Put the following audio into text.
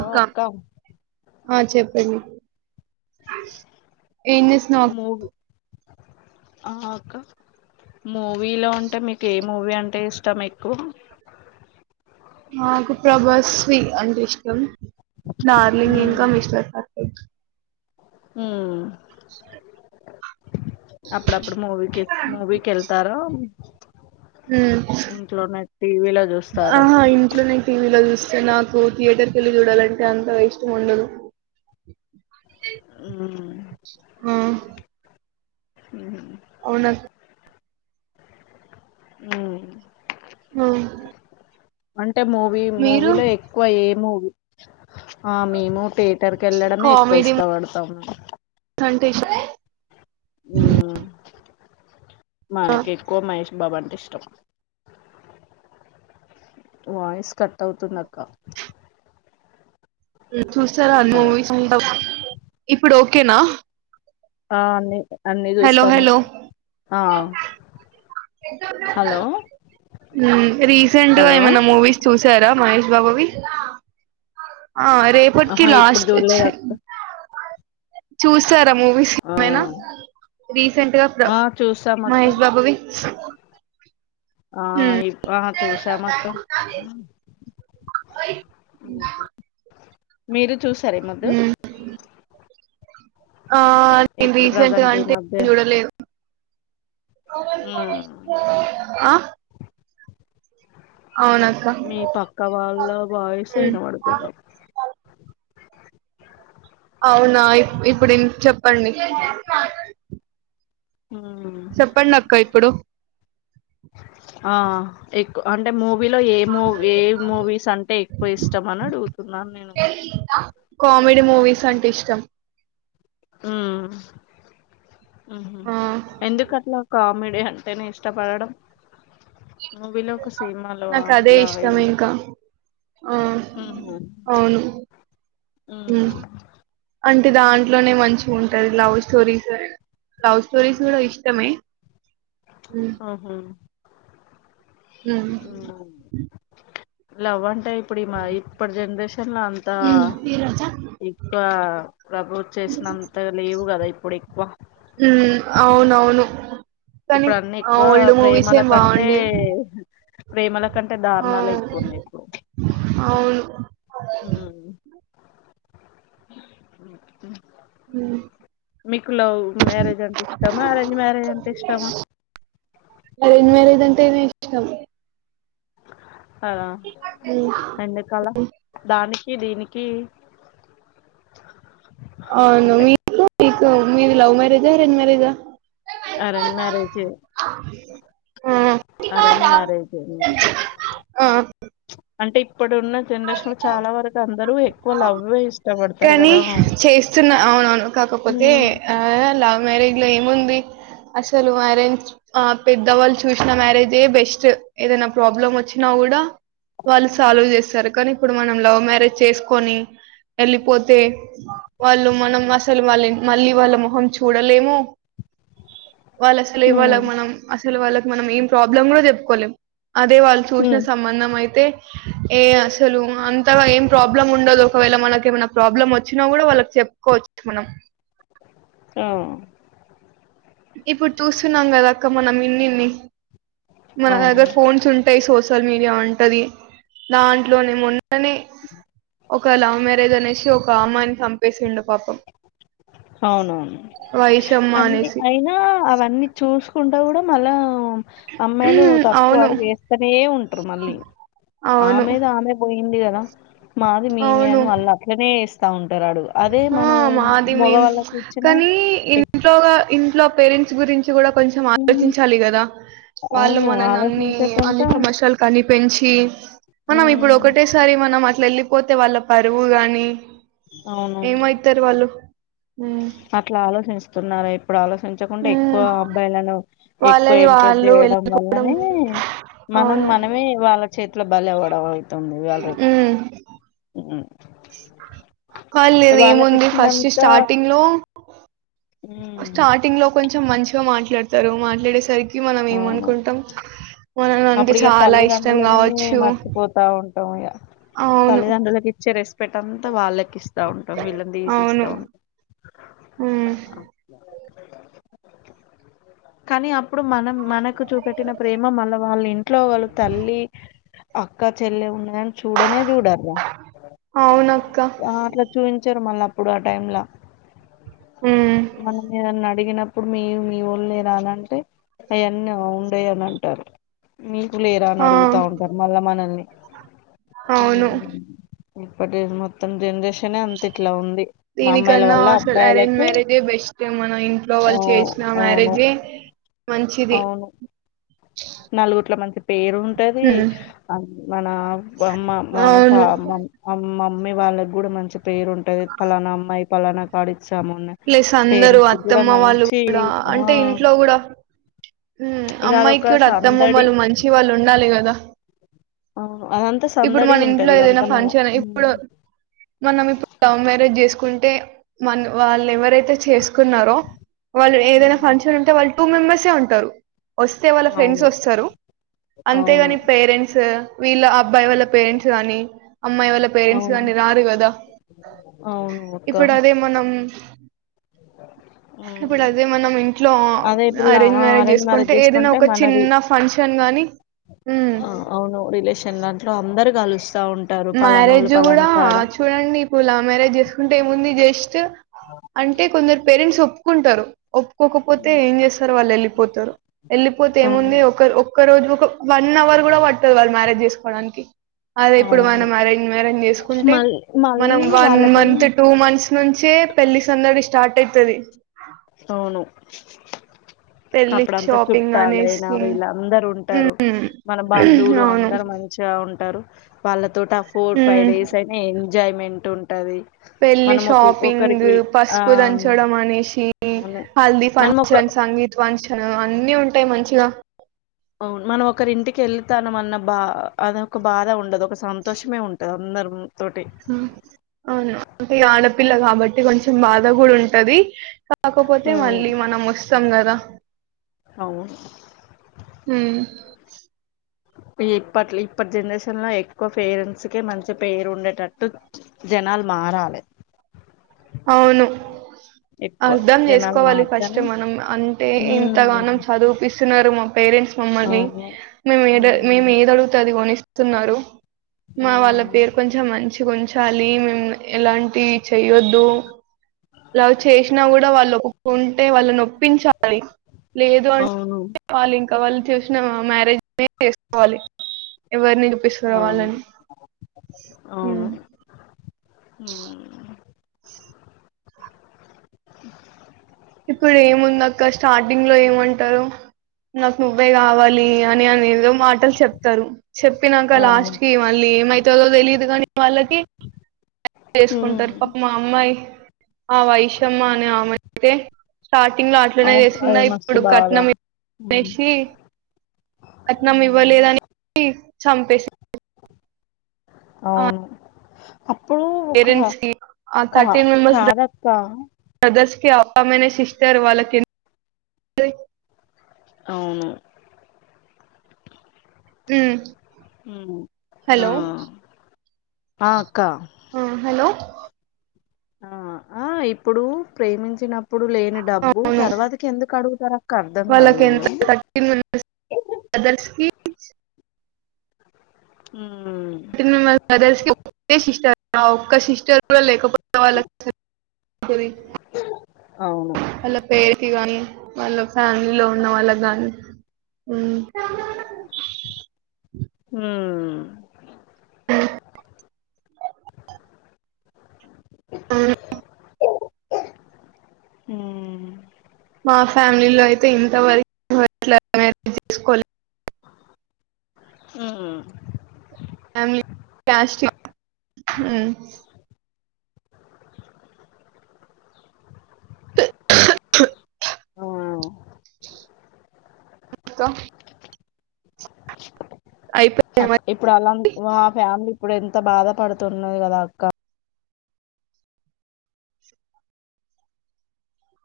అక్క ఆ చెప్పండి ఎం చెస్ మూవీ ఆ ఆక్క మూవీలో ఉం టే మీకు ఏ మూవీ అంటే ఇష్ ష్టమెక్కువ నాకు ప్రభాస్ వీ అంటే ఇష్టం డార్లింగ్ ఇంకా మిస్టర్ ఫర్ అ హు అప్పుడప్పుడు మూవీకి మూవీకి వెళ్తారా మ్ ఇంట్లోనే టీవీలో చూస్తారా ఆహా ఇంట్లోనే టీవీలో చూస్ స్త నాకు థియేటర్ కేళ్ళి చూడాలంటే అంత ఇష్టం ఉండదు మ్మ్ ఆ హు అవునా సా హుమ్ హు అన్ టే మూవీ మూవీలో ఎక్కువ ఏ మూవీ ఆ మేము థియేటర్ కి వెళ్ళడమే ఎక్కువ ఇష్టపడతాము సంటీష్ మ్మ్ ఆ, మనకి ఎక్కువ మహేష్ బాబంటే ష్టం వాయిస్కట్ టవుతుంద క్క హు చూస్తారా మూవీస్ ఇప్పుడో కేనా ఆ ని అన్నీ చూస్తాము ఆ హలో హు రీసెంట్గా హలో ఏమైనా మూవీస్ చూసా సార మహష్ బాబువి ఆ రేపటికి ఆహా! ఇప్పుడు లాస్ట్ వచ్చి జూడలేదక్క. చూస్తార్ మూవీస్ ఆ! ఏమైనా రీసెంట్ గా ప్ర ఆ! చూసామక్క. మహేష్ బాబువి ఆ హ్మ్ ఇ ఆ చూసామక్క మీరు. చూసార ఇ మద్దు. హ్మ్ ఆ నేన్ రీసెంట్గ ప్రెజెంట్ ఈ అంటె మధ్య చూడలేదు. హ్మ్. అ. మి పక్క వాళ్ళ వాయ్సె హ్మ్ ఇనబడుతుంది. ఔనా ఇప్ ఇప్పుడిన్ చెప్పండి. హ్మ్. చెప్పండక్క ఇప్పుడు. ఆ ఎక్కు అన్ టె మూవీలొ ఏ మూవ్ ఏమ్ మూవీసంటె ఎక్కువ ఇష్టమనడుగుతున్నాన్ నేను. కామెడి మూవీసంటె ఇష్టం. ఉమ్. ఉహు ఆ ఎందుకు అట్ల కామె దె హట్టైన ఇష్టపడడం. మూవీలొ ఒక సీమాలో నాకు అదే అల్ల ఇష్టం ఎమ్ ఇంకా ఆ ఉమ్ ఊమ్. అవును అంటె దాంట్లోనె మంచిగుంటంది లవ్ స్టోరీస్ లవ్స్ స్టోరీస్ గుడ ఇష్టమే ఉమ్. హుహు. ఉమ్. లవ్వంటే. ఇప్పుడీమ ఇప్పుడ్ జన్రేష్ తల్లా అంతా ఎక్కువ ప్రబోజ్ చేస్నంత లేవు గద ఇప్పుడెక్కువ. హ్మ్ అవునవును కానీ ఆ ఇప్పుడన్నెక్కువా ఓల్డ్ మూవీసే ప్రేమల కంటే ప్రేమల కంటే ఔ దారుణాలే ఎక్కువ ఔను. ఊమ్. అ ఉమ్, మీకు లవ్ మ్యారేజంటిష్టమా అరేంజ్ మ్యారేజంటిష్టమ. అరేంజ్ మ్యారేజ్ అంటేనే ఇష్టం ఆ హ్మ్ ఎందుకల దానిక్ కి దీనికి. ఔను అంటే మీకు. కు మీది లవ్ మ్యారేజా అరేంజ్ మ్యారేజ. అరేంజ్ మ్యారేజ్ ఎ ఆ ఆ అంటే ఇప్పుడున్న జనరేషన్ లో చాలా వరకు అందరూ ఎక్కువ లవ్ ఏ కానీ చేస్తున్నా అవునవును కాకపోతే ఉమ్ ఆ లవ్ మ్యారేజ్ లో ఏముంది అసలు మ్యారేజ్ ఆ పెద్దవాళ్ళు చూసిన మ్యారేజే ఏ బెస్ట్ ఏదైనా ప్రాబ్లం వచ్చినా కూడా వాళ్ళు సాల్వ్ చేస్తారు కానీ ఇప్పుడు మనం లవ్ మ్యారేజ్ చేసుకొని వెళ్ళిపోతే వాళ్ళు మనం అసలు వాళ్ళ మళ్ళీ వాళ్ళ మొహం చూడలేము వాళ్ళసలు ఇ వాళ్ళ ఉమ్. మనం అస్ సల్ వాళ్ళకి మనం ఏం ప్రాబ్లమ్ కూడా చెప్పుకోలేం అదే వాళ్ళు చూసిన హ్మ్. సంబంధం అయితే ఏ అసలు అంతగా ఏం ప్రాబ్లం ఉండదు ఒకవేళ మనక్ ఏమన్న ప్రాబ్లమ్ వచ్చినా కూడా వాళ్ళకి చెప్పుకోవచ్చు మనం ఆ ఇప్పుడు చూస్తున్నాం కదా అక్క మనం ఇన్నిన్ని మన అవును. దగ్గర ఫోన్స్ ఉంటాయ్ సోస్ సోషల్ మీడియా ఉంటది దాంట్లోనే మొన్ననే ఒక లవ్ మ్యారేజ్ అనేసి ఒక్ పామాని సంపేసిండు పాపం అవునవును వైషమ్మ అన్న అనేసి అయినా అవన్నీ చూసుకుం టా కూడా మళ్ళా అమ్మాయిలు తప్పు అవును అడుగేస్తనే ఉంటారు మళ్ళీ అవును ఆమెదమె పోయింది కదా మాది మేమే అవును అని వాళ్ళు అట్నేస్ స్తవున్ ఉంటరాడు అదే మనం ది మీమ్ మగవాళ్ళకిచ్చినా కానీ ఎక్కువ ఇంట్లో ఇంట్లో పె పెరెంట్స్కుగురించ్ కూడ కొంచెం ఆలోచించాలి కదా వాళ్ళు అవును. మనని అన్ని అన్ని ఆలోచించకుండా సమస్యలు కని పెంచి మనం ఇప్పుడు హ్మ్. ఒకటేసారి మనం ట్ల వెళ్ళిపోతే వాళ్ళ పరువు గాని అవును. ఏమయితరు వాళ్ళు ఉమ్ అట్లా ఆలోచిస్తున్నారా ఇప్పుడు ఆలోచ చంచకుండా ఉమ్ ఎక్కువ అబ్బాయిలను ఎక్కువ వాళ్ళది ఇంప్రూస్ వాళ్ళు జేయడం వెళ్ళిపోవడం వల్లనే మనం అవును మనమే వాళ్ళ చే అట్లా బల అవడం తొమ్మిది ఇవల్ రేప్ ఉ [inaudible] పన్లేదు ఏముంది ఫస్ట్ ఇచ్చినంత స్టార్టింగ్ లో ఉమ్, స్టార్టింగ్ లో కొంచెం మంచి మాట్లాడతారు మాట్లాడేసరికి మనం అవును ఏమనుకుంటాం మా నాన్నకి అప్పుడు ఇగా చాలా ఇష్టం తల్లిదండ్రులనే కావచ్చు మర్చిపోతా ఉంటాం అవును ఇగాతల్లిదండ్రులలకు ఇచ్చే రెస్ ప్పటంతా వాళ్ళకి ఇస్త ఇస్తా ఉంటాం వీళ్ళని అవును తీసిస్తా ఉంటాం ఉమ్, కానీ అప్పుడు ఇప్పుడు మనం మనకు చూపెట్టిన ప్రేమ మళ్ళ వాళ్ళ ఇంట్లో వాళ్ళు తల్లి అక్క చెల్లె ఉన్నా దాని చూడనే చూడర్ ర అవునక్క అట్లా చూపించరు మళ్ళా ఇప్పుడు ఆ టైమ్ంల ఉమ్, మనల్ని ఏదన్నా అడిగిన ఇప్పుడు మీ మీ వొళ్ళే రాలంటే అయన్నీ ఉండయి అని అంటారు మీ లేరా అని ఆ అడుగుతా ఉంటారు మళ్ళా మనల్ని ఊ అవును ఇప్పుటి మొత్తం జెనరేషన్ దీనికన్నా అసలు అరేంజ్ అబ్బాయిలకి మ్యారేజే బెస్ట్ మన ఇంట్లో ఆ వాళ్ళు చేసిన అవును మ్యారేజే మంచిది నాలుగుట్ల మంచి ప్ పేరు ఉంటది ఉమ్, మన అమ్మ మనమ్మ్ అవును మన అమ్మమ్మ మీ వాళ్ళకి గూడ మంచి పేరు ఉంటది ఫలానా అమ్మాయి పలానా కాడి ప్లస్ అందరుూ అత్తమ్మ వాళ్ళు మంచి కూడా ఆ అంటే ఇంట్లో కూడా ఇక అమ్మాయికి అదొక కూడా సందడి అత్తమామలు మంచి వాళ్ళు ఉండాలి కదా ఆ అదంతా ఇప్పుడు సందడి మన ఇంట్లో ఉంటది అంత ఏదైనా మన ఫంక్షన్ హ్మ్ ఇప్పుడు మనం ఇప్పుడు లవ్ మ్యారేజ్ చేసుకు కుంటే మన్ వాళ్ళు ఎవరైతే చేసుకున్నారో వాళ్ళు ఏదైనా ఫంక్షన్ ఉంటే వాళ్ టూ మెంబెర్సే ఏ ఉంటారు వస్తే వాళ్ళ ఫ్రెండ్స్ అవును వస్తారు అవును అంతేగాని పేరెంట్స్ వీళ్ళ అబ్బాయి వాళ్ళ పేరెంట్స్ గానీ అమ్మాయి వాళ్ళ పేరెంట్స్ అవును కాని రారు కదా అవును అక్క ఇప్పుడు అదే మనం ఇప్పుడు హ్మ్ అదే మనం ఇంట్లో అదే ఇప్పుడు ఆ లా అరేంజ్ ఆ మ్యారేజ్ చేసుకుంటే ఏదైనా ఒక మనది చిన్న ఫంక్షన్ గానీ హు కాాలుస్ మ్యారేజ్ కూడా చూడండి ఇప్పుడు లవ్మ్యారేజ్ చేస్ కుంటే ముందు జస్ట్ అంటే కొందరు పేరెంట్స్ ఒ క్కుటరు ఒప్పుకోకపోతే ఏం చేస్తారు వాళ్ళు వెళ్ళిపోతారు వెళ్ళిపోతే అవును ఏముంది ఒక ఒక్క రోజు వన్ అవర్ కూడా పట్టదు వాళ్ళు మ్యారేజ్ చేసుకోవడానికి అద్ ఇప్పుడు అవును మనం అరేంజ్ మారేంజ్ చేసుకుంటే మళ్ మనం మళ్ళీ వన్ వాళ్ళకి మంత్ టూ మంత్స్ నుంచే పెళ్లి సందడి స్టార్ట్ అయితది అవును పెళ్లి అప్పుడంతా షాపింగ్ అనేసి చుట్టాలయినా వీళ్ళ అందరు ఉంటారు ఉమ్, మన బంధువులు అవును అందరు మంచిగా ఉంటారు వాళ్ళక్ తోటాఫోర్ ఫైవ్ ఉమ్. డేస్ అయిన ఎం ఎంజాయ్మెంట్ ఉంటది పెళ్ళి మనం ఒక షాపింగ్ ఒకరికి ఆ పసుపు దంచడం అనేసి అవును హల్దిీ మనం ఒక ఫంక్షన్ సంగీత్ ఫంక్షన్ అన్నిీ ఉంటాయి మంచిగా అవును మనం ఒకరి ఇంటికి వెల్తాన మన్న బా అదొక బాధ ఉండదు సంతోషమే ఉంటది అందరు అవును టి ఆడపిల్ల కాబట్టి కొంచం బాధ కూడా ఉంటది కాకపోతే మళ్ళీ మనం వస్ సంగదా అవ్ ఉమ్ [inaudible] ఇప్పట్ ఇప్పటి జనరేషన్లో ఎక్కువ పేరెంట్స్ కె మంచి పేరు ఉండేటట్టు జనాలు మారాలి అవును ఎక్కువ అర్ధం జనాలు చేసుకోవాలి ఫస్ట్ మారుతేనే మనం అంటే ఉమ్ ఇంతగానం చదిపిస్త తున్నారు మా పేరెంట్స్ మమ్మల్ని అవును మే మేము ఏదీ ఉమ్ మేము ఏది అడిగుతే అది కొనిస్త స్తున్నారు మా వాళ్ళ ఉమ్ పేరు కొంచెం మంచి ఉంచాలి మేము ఎలాంటి చేయొద్దు దో లవ్ చేసినా కూడా వాళ్ళు ఒ ఉంటే వాళ్ళు నొప్పించాలి లేదు అవును అంటే వాళ్ళ ఇం ఇంకా వాళ్ళు చూసినా మ్యారేజ్ చేసుకోవాలి ఎవరిని చూపిస్తరో అవును వాళ్ళని ఊ [inaudible] ఇప్పుడు ఏముందక్క స్టార్టింగ్ లో ఏమంటారు నాకు నువ్వే కావాలి అని అనేదో మాట్ మాటలు చెప్తారు చెప్పినంక అవును లాస్ట్ కి మళ్ళీ ఏమైతుందో తెలియదు కాని వాళ్ళకి చేసుకుంటారు ఉమ్ పాపం అమ్మాయి ఆ వైషమ్మ అనే ఆమెను అతే స్టార్టింగ్ లో అట్లనే అవును చేసిందా అది మస్తు ఇప్పుడు బాధ కట్నం ఉమ్ ఇనేసి కట్నం ఉమ్, ఇవ్వలేదని చంపేసారు అవును అప్పుడు ఒక పేరెంట్స్ కి ఆ కా థర్టీన్ కాదక్క మన సిస్టర్ వాళ్ళు అవును ఊ ఆ ఆ అక్కా హలో ఆ ఆ ఇప్పుడు ప్రేమించినప్పు ఎప్పుడు లేని డబ్బు అవును తర్వాతికి ఎందుకు అడుగుతారు అక్క అర్థం కాదు వాళ్ళకి ఎంత వీళ్ళు థర్టీన్ మెంబర్స్ బ్రదర్స్ కి ఉ అ మదర్స్ పుట్టి సిస్టర్స్ ఆ ఒక్క సిస్టర్ గూడా లేకపో అవును అలా పేత్తు గానీ మళ్ళ ఫ్యామలీ లోని వాళ్ళకి గాని మ్ హ ఉమ్ హ్మ్మ్ మా ఫ్యామిలీలో అయితే ఇంతవరకు అట్లా మారేజ్ చేసుకోలే హ్మ్మ్ ఫ [unintelligible] ఆ ఇంకా అయిపోయాయి ఇప్పుడు అలా మా ఫ్యామిలీ ఇప్పుడు ఎంత బాధపడుతున్నది కదా అక్క